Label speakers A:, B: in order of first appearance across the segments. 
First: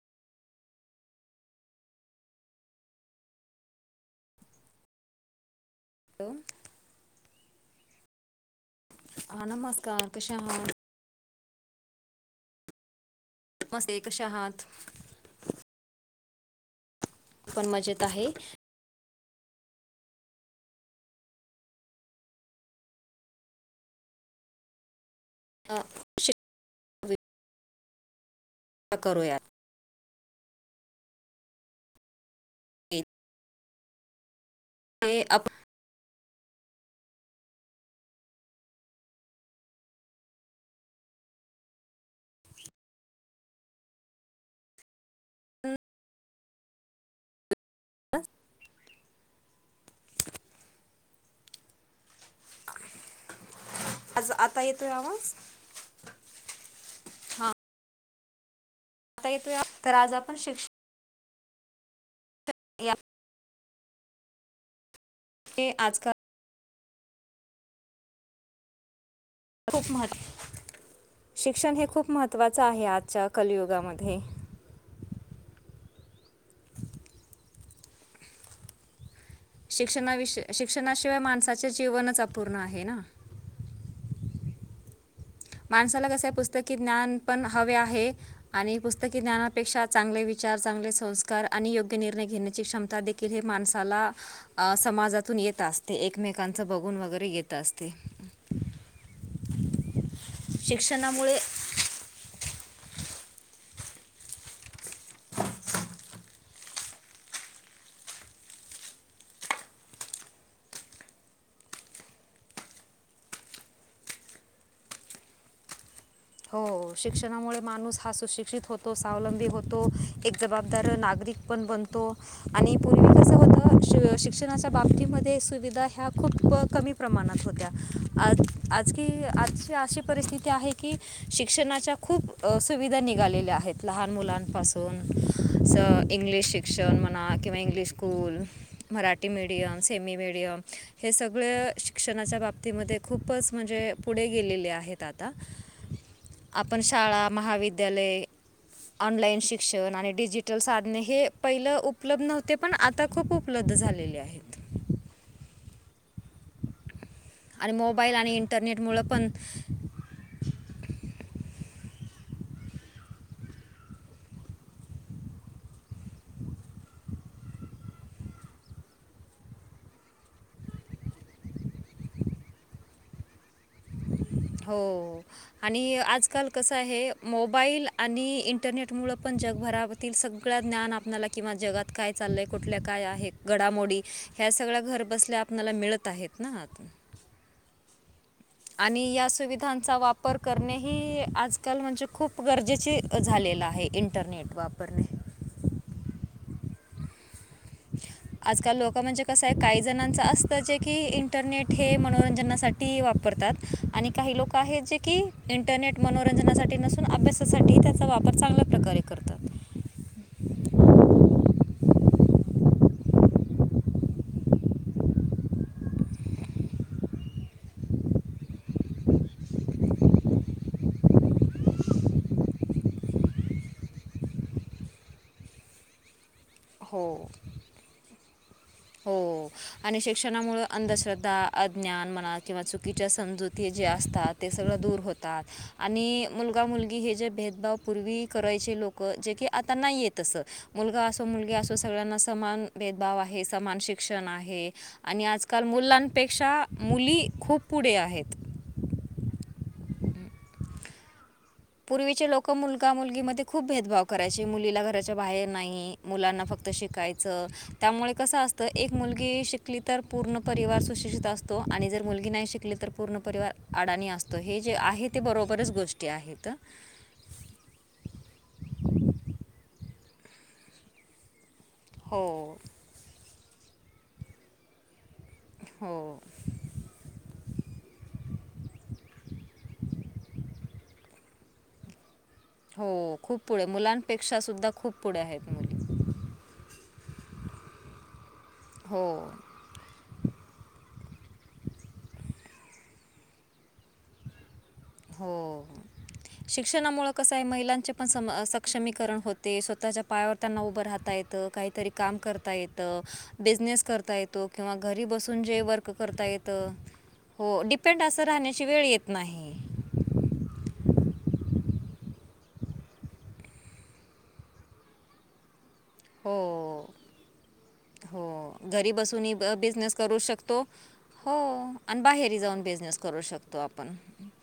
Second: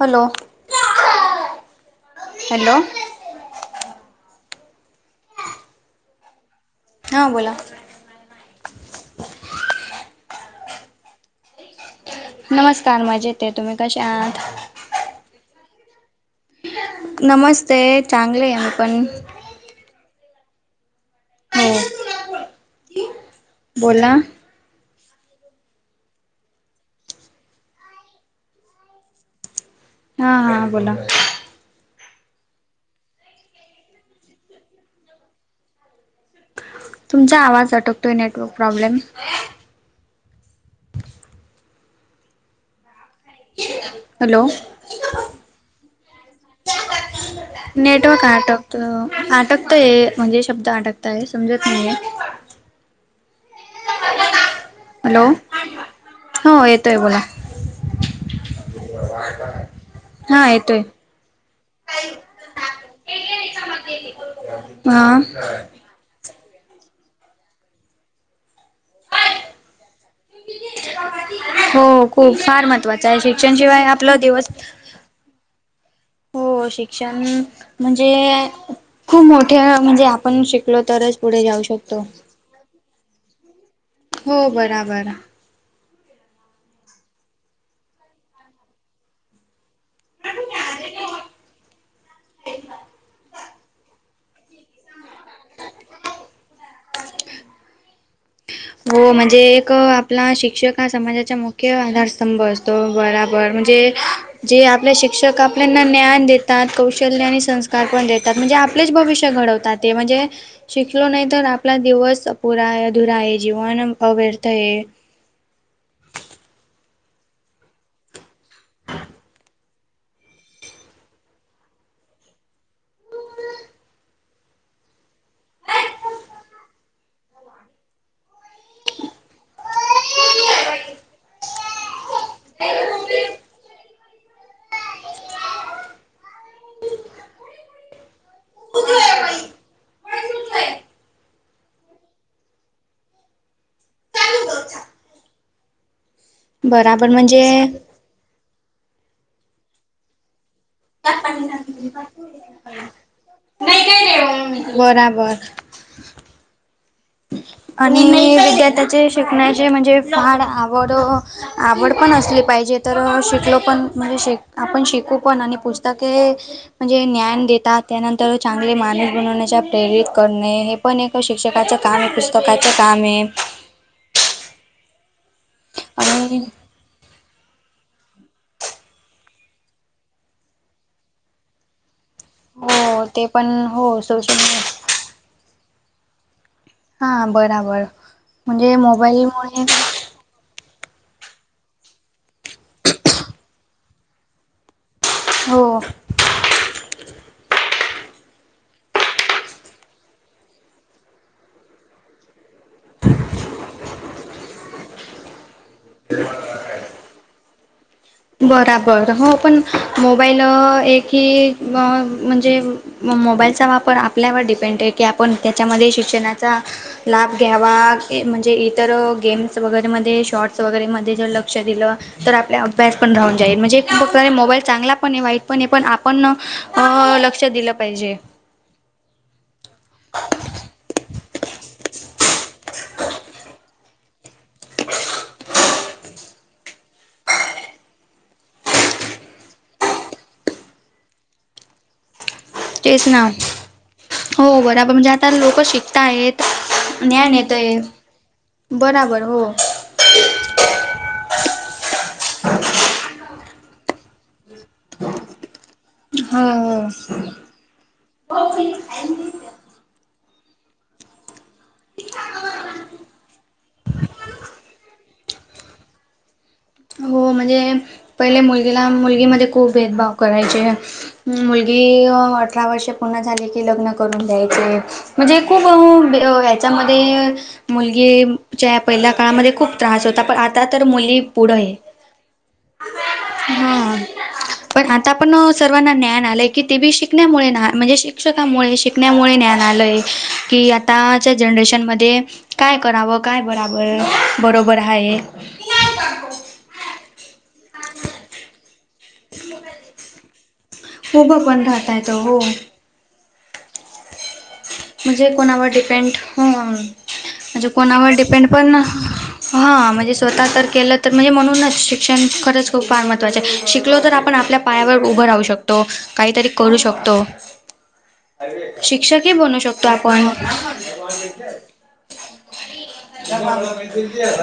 A: Hello hello.
B: Hello.
A: हां बोला.
B: हा नमस्कार कशा आहात?
A: नमस्कार, मजेत आहे तुम्ही
B: नमस्ते
A: कश्या
B: कशा
A: आहात?
B: पण
A: नमस्ते
B: मजेत
A: चांगले आहे मी पण. हो. बोला.
B: हा शिकवीत [unintelligible] करूयात
A: हा हा बोला.
B: हे अप
A: तुमचा आवाज अटकतोय नेटवर्क प्रॉब्लेम हॅलो.
B: हम्म.
A: नेटवर्क आटकत आट तय म्हणजे शब्द अडकताय समजत नाहीये.
B: आज आता येतोय
A: हॅलो
B: आवाज?
A: हो येतोय बोला.
B: हा आता येतोय आवाज. तर आज आपण
A: हा
B: शिक्षण
A: येतोय.
B: या
A: हा.
B: हे आजकाल खूप महत्व शिक्षण
A: हो
B: हे
A: खूप
B: महत्त्वाचं
A: फार महत्वाचं आहे
B: आजच्या
A: शिक्षणशिवाय आपला
B: कलियुगामध्ये
A: दिवस हो शिक्षण म्हणजे खूप मोठ ठ्या म्हणजे आपण
B: शिक्षणाविषयी
A: शिकलो तरच पुढे जाऊ शकतो.
B: पूर्ण आहे ना.
A: हो बराबर.
B: माणसाला कसं पुस्तकी ज्ञान पण हवे आहे आणि पुस्तकी ज्ञानापेक्षा चांगले विचार, चांगले संस्कार आणि योग्य निर्णय घेण्याची क्षमता देखील हे माणसाला अह समाजातून येत असते एकमेकांच बघून वगैरे येत असते.
A: हो म्हणजे एक आपला शिक्षक हा समाजाचा
B: शिक्षणामुळे
A: मुख्य आधार स्तंभ असतो, बराबर म्हणजे जे आपले शिक्षक आपल्याना ज्ञान देतात, कौशल्य आणि संस्कार पण देतात म्हणजे आपलेच भविष्य घडवतात ते म्हणजे शिकलो नाही तर आपला दिवस अपुरा आहे. अधुरा आहे, जीवन अह व्यर्थ आहे.
B: हो शिक्षणामुळे माणूस हा सुशिक्षित होतो, स्वावलंबी होतो, एक जबाबदार नागरिक पण बनतो आणि पूर्वी कस होत शिक्षणाच्या बाबतीमध्ये सुविधा ह्या खूप कमी प्रमाणात होत्या. आज आज की आजची अशी परिस्थिती आहे की शिक्षणाच्या खूप सुविधा निघालेल्या आहेत. लहान मुलांपासून अस इंग्लिश शिक्षण म्हणा किंवा English school Marathi medium, semi medium हे सगळ शिक्षणाच्या बाबतीमध्ये खूपच म्हणजे पुढे गेलेले आहेत आता आपण
A: बराबर
B: शाळा
A: म्हणजे
B: महाविद्यालय, ऑनलाईन शिक्षण आणि डिजिटल सा हे पहिलं उपलब्ध नव्हते पण आता खूप उपलब्ध
A: नाही काय
B: झालेले आहे.
A: नाही मग मी बराबर. आणि
B: मोबाईल इंटरनेटमुळं
A: विद्यार्थाचे
B: पण
A: शिकण्याचे म्हणजे फार आवड, आवड पण असली पाहिजे तर शिकलो पण, म्हणजे शिक आपण शिकू पण. आणि पुस्तक हे म्हणजे ज्ञान देतात. त्यानंतर चांगले माणूस बनवण्याच्या प्रेरित करणे. हे पण एक शिक्षकाच्या कामे. पुस्तकाचे कामे.
B: हो, आणि आजकाल कस आहे मोबाईल आणि इंटरनेट मुळ पण, जगभराातील सगळ ज्ञान, आपला किंवा जगात काय चाललंय. कुठल्या काय
A: हो ते
B: आहे.
A: पण
B: घडामोड
A: हो सोशल
B: ह्या सगळ्या घर बसल्या आपणाला मिळत आहेत ना. आत.
A: हा बराबर. म्हणजे
B: या
A: मोबाईलमुळे
B: सुविधांचा वापर करणेही, आजकाल म्हणजे खूप गरजेचे झालेलं आहे. इंटरनेट वापरणे.
A: हो.
B: आजकाल लोक म्हणजे कसये. काही जणांच असतं. जे की इंटरनेट हे मनोरंजनासाठी टी वापरतात. आणि काही लोक आहेत, जे की इंटरनेट मनोरंजनासाठी नसून अभ्यासासाठी. त्या चा वापर चांगल्या प्रकारे
A: बराबर हो
B: करतात.
A: पण मोबाईल एक ही म्हणजे म मोबाईलचा वापर आपल्यावर डिपेंडे की आपण त्याच्यामध्ये शिक्षणाचा लाभ घ्यावा. म्हणजे इतर गेम्स वगैरेमध्ये, शॉर्ट्स वगैरेमध्ये, जर लक्ष दिलं. तर आपला अभ्यास पण राहून जाईल. म्हणजे बघतानी मोबाईल चांगला पणे वाईट पणे. पण आप पण
B: हो
A: लक्षात दिलं पाहिजे.
B: हो, आणि शिक्षणामुळे अंधश्रद्धा अज्ञान म्हना. किंवा चुकीच्या समजुती जे असतात, ते सगळं दूर होतात. आणि मुलगा मुलगी हे जे भेदभाव पूर्वी करायचे लोकं. जे की आता नाही ये तस. मुलगा असो, मुलगी असो, सगळ्यांना समान
A: तेच
B: भेदभाव
A: ना
B: आहे. समान शिक्षण
A: हो
B: आहे.
A: बराबर म्हणजे
B: आणि
A: आता लोक
B: आजकाल
A: शिकता आहेत
B: मुलांपेक्षा मुली
A: ज्ञान
B: खूप
A: येतंय
B: पुढे आहेत.
A: बराबर हो.
B: पूर्वीचे लोक, मुलगा मुलगीमध्ये खूप भेदभाव करायची. मुलीला घराच्या बाहेर नाही. मुलांना
A: हो
B: फक्त
A: हो
B: शिकायचं. त्यामुळे कसं असत. एक मुलगी शिकली तर, पूर्ण परिवार सुशिक्षित अस तो. आणि जर मुलगी नाही शिकली तर, पूर्ण परिवार अडाणी असतो. हे जे आहेत. ते बरोबरच गोष्टी आहेत. अ.
A: हो, म्हणजे पहिले मुलगीला. मुलगीमध्ये खूप भेदभाव करायचे. मुलगी
B: हो
A: अठरा वर्ष पूर्ण झाली की लग्न करून द्यायचे. म्हणजे खूप अ
B: हो
A: त्याच्यामध्ये, मुलगीच्या पहिल्या काळामध्ये खूप त्रास होता. पण आता तर मुली पुढये.
B: हो खूप पुढे. मुलांपेक्षा. सुद्धा
A: पण
B: खूप
A: आता
B: पुढे
A: पण
B: आहेत मुली
A: सर्वांना ज्ञान आलंय की, ते बी शिकण्यामुळे. म्हणजे शिक्षकामुळे. शिकण्यामुळे
B: हो
A: ज्ञान आलय, की आताच्या जनरेशन मध्ये काय कराव. काय बरा बरोबर आहे.
B: शिक्षणामुळे कसंये, महिलांचे पण सक्षमीकरण होते. स्वतःच्या पायावर त्यांना उभं राहता
A: उभं
B: येतं.
A: पण
B: काहीतरी
A: राहता
B: काम
A: येतं हो
B: करता येतं. बिझनेस करता येतो. किंवा घरी
A: म्हणजे
B: बसून जे
A: कोणावर
B: वर्क
A: डिपेंड
B: करता येत.
A: होऊन
B: हो
A: म्हणजे
B: डिपेंड
A: कोणावर
B: अस राहणे ची
A: पण
B: वेळ येत नाही.
A: हा म्हणजे स्वतः तर केलं तर, म्हणजे म्हणूनच शिक्षण खरंच खूप फार महत्त्वाचंय. शिकलो तर आपण आपल्या पायावर उभं राहू शक तो.
B: हो
A: काहीतरी करू शकतो.
B: हो घरी
A: शिक्षक ही
B: बसूनही
A: बनू शकतो.
B: बिझनेस करू
A: आपण
B: शकतो. हो. आणि बाहेरही जाऊन बिझनेस करू शकतो आपण.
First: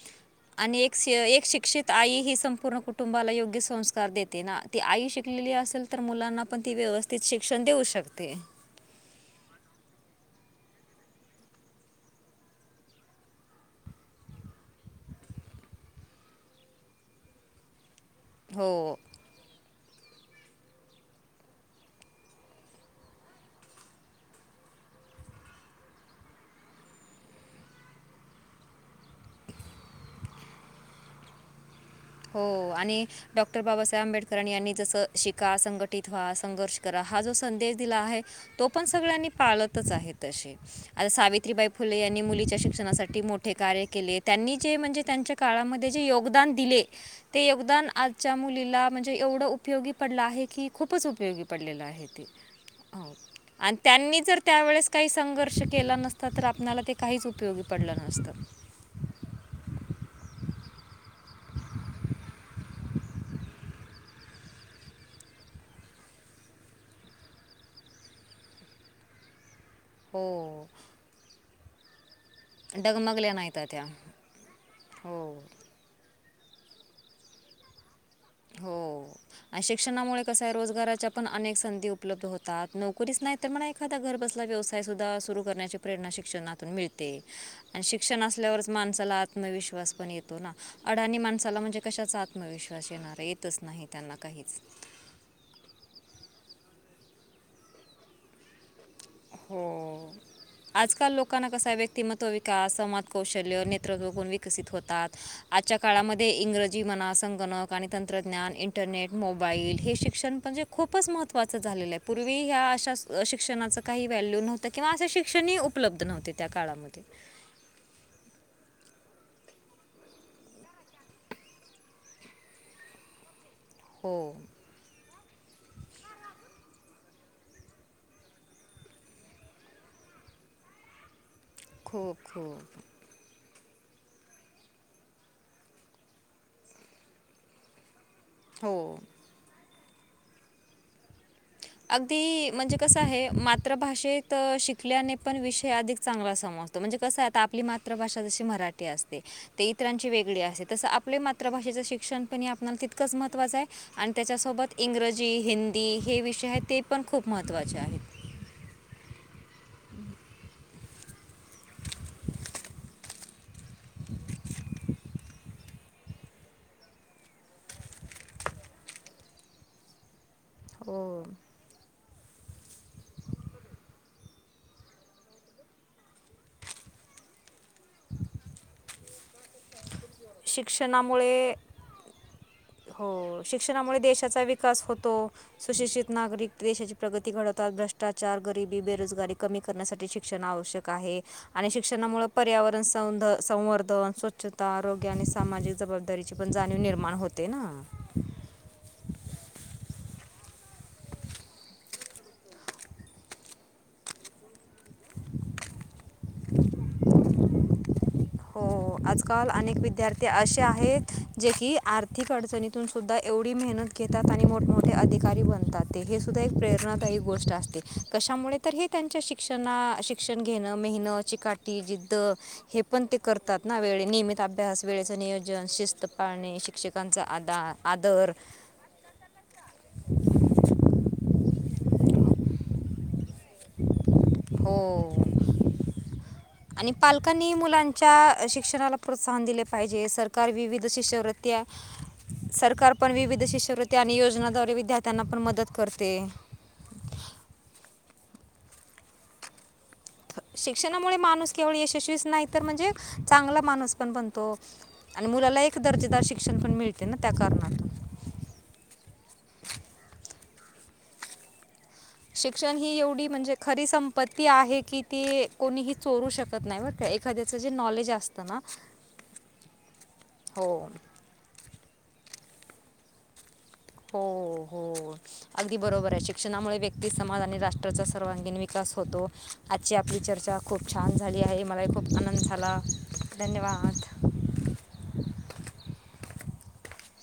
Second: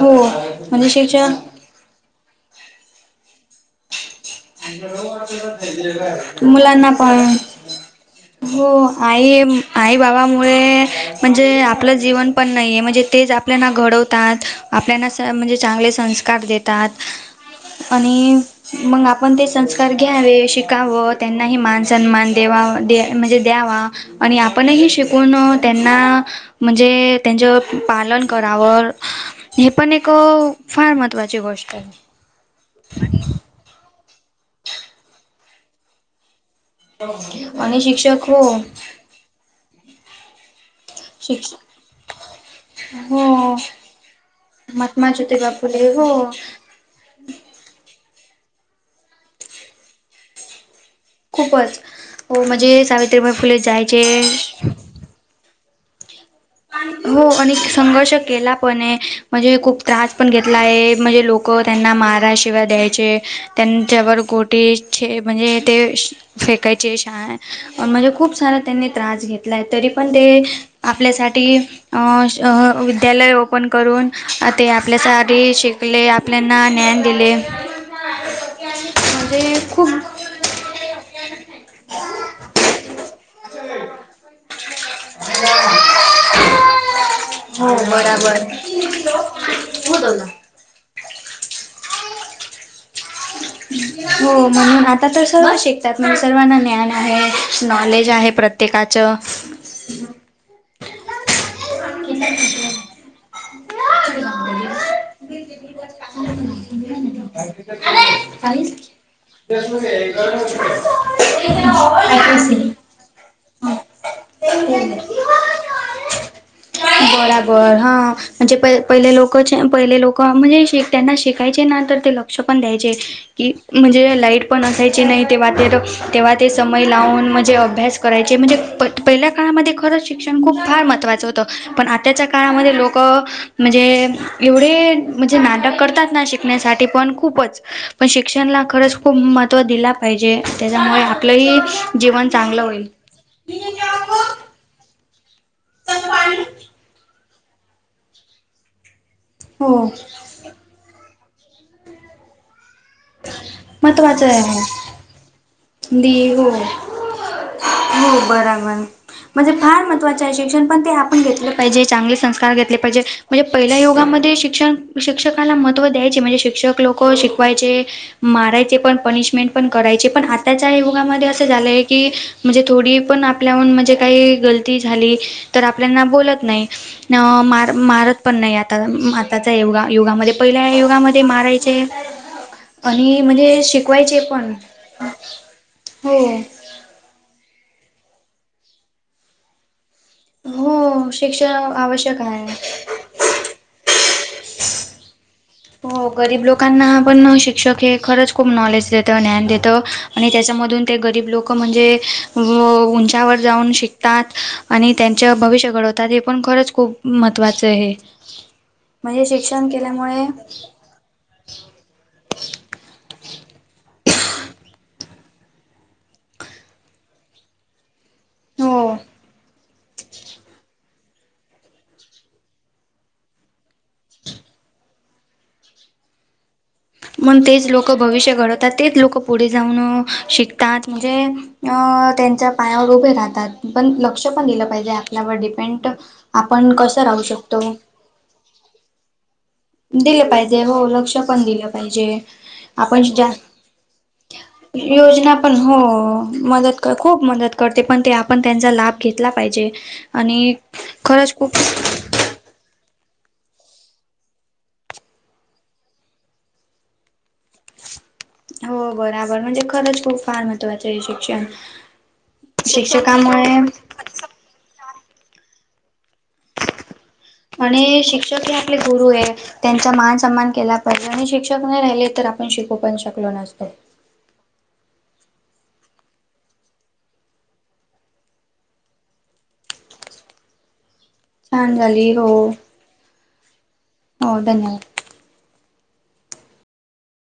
A: हो
B: आणि
A: म्हणजे
B: एक एक
A: शिक्षक
B: शिक्षित आई ही, संपूर्ण कुटुंबाला योग्य संस्कार देते. ते ना ती आई शिकलेली असेल तर मुलांना पण ती व्यवस्थित शिक्षण देऊ शकते.
A: हो आई आई बाबामुळे म्हणजे आपलं जीवन पण नाही आहे. म्हणजे तेच आप आपल्याना घडवतात आपल्याना स म्हणजे चांगले संस्कार देतात. आणि
B: हो
A: मग आप आपण ते संस्कार घ्यावे शिकावं त्यांनाही मान सन्मान देवा दे म्हणजे द्यावा. आणि आपणही शिकून त्यांना म्हणजे त्यांचं पालन करावरं हे पण एक फार महत्त्वाची गोष्ट आहे.
B: हो आणि डॉक्टर बाबासाहेब आंबेडकर यांनी जसं शिका संघटित व्हा संघर्ष करा हा जो संदेश
A: आणि
B: दिला आहे
A: शिक्षक हो
B: तो पण सगळ्यांनी पाळतच आहे तशी आता
A: शिक्ष
B: सावित्रीबाई फुले यांनी मुलीच्या शिक्षणासाठी
A: हो
B: मोठे कार्य केले. त्यांनी जे म्हणजे
A: महात्मा
B: त्यांच्या
A: ज्योतिबा
B: काळामध्ये
A: फुले
B: जे
A: हो
B: योगदान दिले. ते योगदान आजच्या मुलीला म्हणजे एवढं उपयोगी पडलं आहे की खूपच उपयोगी
A: खूपच
B: पडलेलं आहे ते.
A: हो म्हणजे
B: हो
A: सावित्रीबाई फुले
B: आणि त्यांनी जर
A: जायचे
B: त्यावेळेस काही संघर्ष केला नसता तर आपल्याला ते काहीच
A: हो आणि
B: उपयोगी पडलं
A: संघर्ष
B: नसतं.
A: केला पण म्हणजे खूप त्रास पण घेतला आहे म्हणजे लोक त्यांना मारा शिव्या द्यायचे. त्यांच्यावर गोटे छे म्हणजे ते श फेकायची शछा आहे म्हणजे खूप सारा त्यांनी त्रास घेतलाय तरी पण ते
B: हो.
A: आपल्यासाठी विद्यालय
B: डगमगल्या नाहीत
A: ओपन
B: त्या.
A: करून ते आपल्या
B: हो.
A: सारे शिक टकले आपल्याना ज्ञान दिले.
B: हो
A: म्हणजे
B: आणि
A: खूप
B: शिक्षणामुळे कस रोजगाराच्या पण अनेक संधी उपलब्ध होतात. नोकरीच नाही तर मग एखादा घर बसला व्यवसाय सुधा सुरू करण्याची प्रेरणा शिक्षणून मिळते. आणि शिक्षण असल्यावरच माणसाला आत्मविश्वास पण येतो ना. अडाणी माणसाला म्हणजे कशाचा आत्मविश्वास येणार येतच नाही त्यांना
A: हो
B: काहीच.
A: म्हणून आता तर सर्व शिकतात. म्हणजे सर्वांना ज्ञान आहे नॉलेज आहे प्रत्येकाचं
B: हो. आजकाल लोकांना कसा व्यक्तिमत्वविकास समाज कौशल्य नेतृत्वपण विकसित होतात. आजच्या काळामध्ये इंग्रज जी म्हणा संगणक आणि तंत्रज्ञान,
A: काहीच
B: इंटरनेट, मोबाईल हे शिक्षण म्हणजे खूप खूपच महत्त्वाच झालेलं आहे. पूर्वी ह्या
A: आदिवासी.
B: अशा शिक्षणाचं काही व्हॅल्यू नव्हतं किंवा असे असे शिक्षण उपलब्ध नव्हते त्या काळामध्ये.
A: पर हा. म्हणजे प पहिले लोक पहिले लोक म्हणजे श त्यांना शिकायचे ना तर ते लक्ष पण द्यायचे. की
B: हो
A: म्हणजे लाईट पण असायच. चे नाही तेव्हा ते तेव्हा ते समय लावून म्हणजे अभ्यास करायचे म्हणजे प पहिल्या काळामध्ये खरंच शिक्षण खूप फार महत्त्वाचं होतं. पण
B: खूप
A: आताच्या काळामध्ये
B: खूप
A: लोक म्हणजे एवढे म्हणजे नाटक करतात ना शिकण्यासाठी पण खूपच पण शिक्षणला
B: हो
A: खरंच खूप महत्व दिला पाहिजे. त्याच्यामुळे आपलंही जीवन
B: अगदी
A: चांगलं
B: म्हणजे
A: होईल
B: कस आहे मातृभाषेत शिक आपठल्याने पण विषय अधिक चांगला समजतो. म्हणजे कसं आहे आता आपली मातृभाषा जशी मराठी असते.
A: हो
B: इतरांची वेगळी अस तस आपले मात्रभाषेचं शिक्षण पण आपला त इकंच महत्त्वाचं आहे आणि
A: महत्त्वाचं
B: त्याच्यासोबत
A: आहे
B: इंग्रजी हिंदी हे
A: दी
B: विषय
A: हो
B: आहेत ते पण खूप महत्त्वाचे आहेत.
A: हो बरोबर. म्हणजे फार महत्त्वाचे आहे शिक्षण पण ते आपण घेतलं पाहिजे चांगले संस्कार घेतले पाहिजे. म्हणजे पहिल्या युगामध्ये शिक्षण शिक्षकाला महत्त्व द्यायचे म्हणजे शिक्षक लोक शिकवायचे. मारायचे पण पनिशमेंट पण करायचे पण आताच्या
B: हो
A: युगामध्ये असं झालंय की म्हणजे थोडी पण आपल्याहून म्हणजे काही गलती झाली तर आपल्याना बोलत नाही. अ मार मारत पण नाही आता. आताचा युगा युगामध्ये पहिल्या युगामध्ये
B: शिक्षणामुळे
A: मारायचे. आणि
B: हो
A: म्हणजे
B: शिक्षणामुळे
A: शिकवायचे
B: देशाचा
A: पण.
B: विकास होतो. सुशिक्षित
A: हो
B: नागरिक देशाची प्रगती घडवतात भ्रष्टाचार गरिबी बेरोजगारी कमी करण्यासाठी शिक्षण आवश्यक
A: हो
B: आहे
A: शिक्षण
B: आणि
A: आवश्यक
B: शिक्षणामुळे
A: आहे
B: पर्यावरण संध संवर्धन, स्वच्छता, आरोग्य आणि सामाजिक
A: हो
B: जबाबदारीची
A: गरीब
B: पण जाणीव
A: लोकांना
B: निर्माण होते.
A: पण
B: ना
A: शिक्षक हे खरंच खूप नॉलेज देतं, ज्ञान देतं आणि त्याच्यामधून ते गरीब लोक म्हणजे व उंचावर जाऊन शिक शतात आणि त्यांच्या भविष्य घडवतात हे पण खरंच खूप महत्त्वाचं आहे.
B: हो
A: म्हणजे
B: आजकाल
A: शिक्षण
B: अनेक
A: केल्यामुळे
B: विद्यार्थी असे आहेत जे की आर्थिक अडचणीतून सुद्धा एवढी मेहनत घेतात आणि मोठमोठे अधिकारी बनतात ते हे सुद्धा एक प्रेरणादायी गोष्ट असते. कशामुळे तर हे
A: हो
B: त्यांच्या शिक शिक्षणा शिक्षण घेणं मेहनत, चिकाटी, जिद्द हे पण ते करतात ना वे नियमित अभ्यास वेळेचं नियोजन, शिस्त पाळणे शिक्षक लकांचा आ आदर.
A: तर तेच लोकं पुढे जाऊन शिकतात म्हणजे अ त्यांच्या पायावर उभे राहतात पण लक्ष पण दिलं पाहिजे
B: हो
A: आपल्यावर डिपेंड- आपण कसं राहू शकतो.
B: च्या शिक्षणाला प्रोत्साहन दिले पाहिजे.
A: दिलं
B: सरकार
A: पाहिजे हो
B: विविध
A: लक्ष पण
B: शिष्यवृत्त्या
A: दिलं पाहिजे
B: सरकार
A: आपण
B: पण
A: जा
B: विविध शिष्यवृत्ती आणि योजनाद्वारे विद्यार्थ्यांना
A: योजना
B: पण मदत
A: हो
B: करते.
A: मदत खूप मदत करते पण ते आपण त्यांचा लाभ घेतला पाहिजे. आणि
B: शिक्षणामुळे
A: खरंच
B: माणूस
A: खूप
B: केवळ यशस्वीच नाही तर म्हणजे चांगला माणूस पण बनतो. आणि मुलाला एक दर्जेदार शिक्षण पण मिळते ना त्या कारणातून.
A: हो बरोबर म्हणजे खरंच खूप फार महत्वाचं आहे शिक्षण.
B: शिक्षण ही एवढी म्हणजे
A: शिक्षकामुळे
B: खरी संपत्ती आहे की ती कोणीही चोरू शकत नाही बर का. एखाद्याचं जे
A: आणि
B: नॉलेज असतं
A: शिक्षक हे
B: ना
A: आपले गुरु आहे त्यांचा मान सन्मान केला
B: हो
A: पाहिजे आणि शिक्ष शिक्षक नाही राहिले तर आपण शिकू पण शकलो नसतो.
B: हो हो. अगदी बरोबर आहे शिक्षणामुळे व्यक्ती समाज आणि राष्ट्राचा सर्वांगीण विकास होतो. आजची आपली चर्चा खूप छान झाली आहे
A: छान
B: मलाही
A: झाली
B: खूप
A: हो
B: आनंद झाला. धन्यवाद!
A: हो धन्यवाद.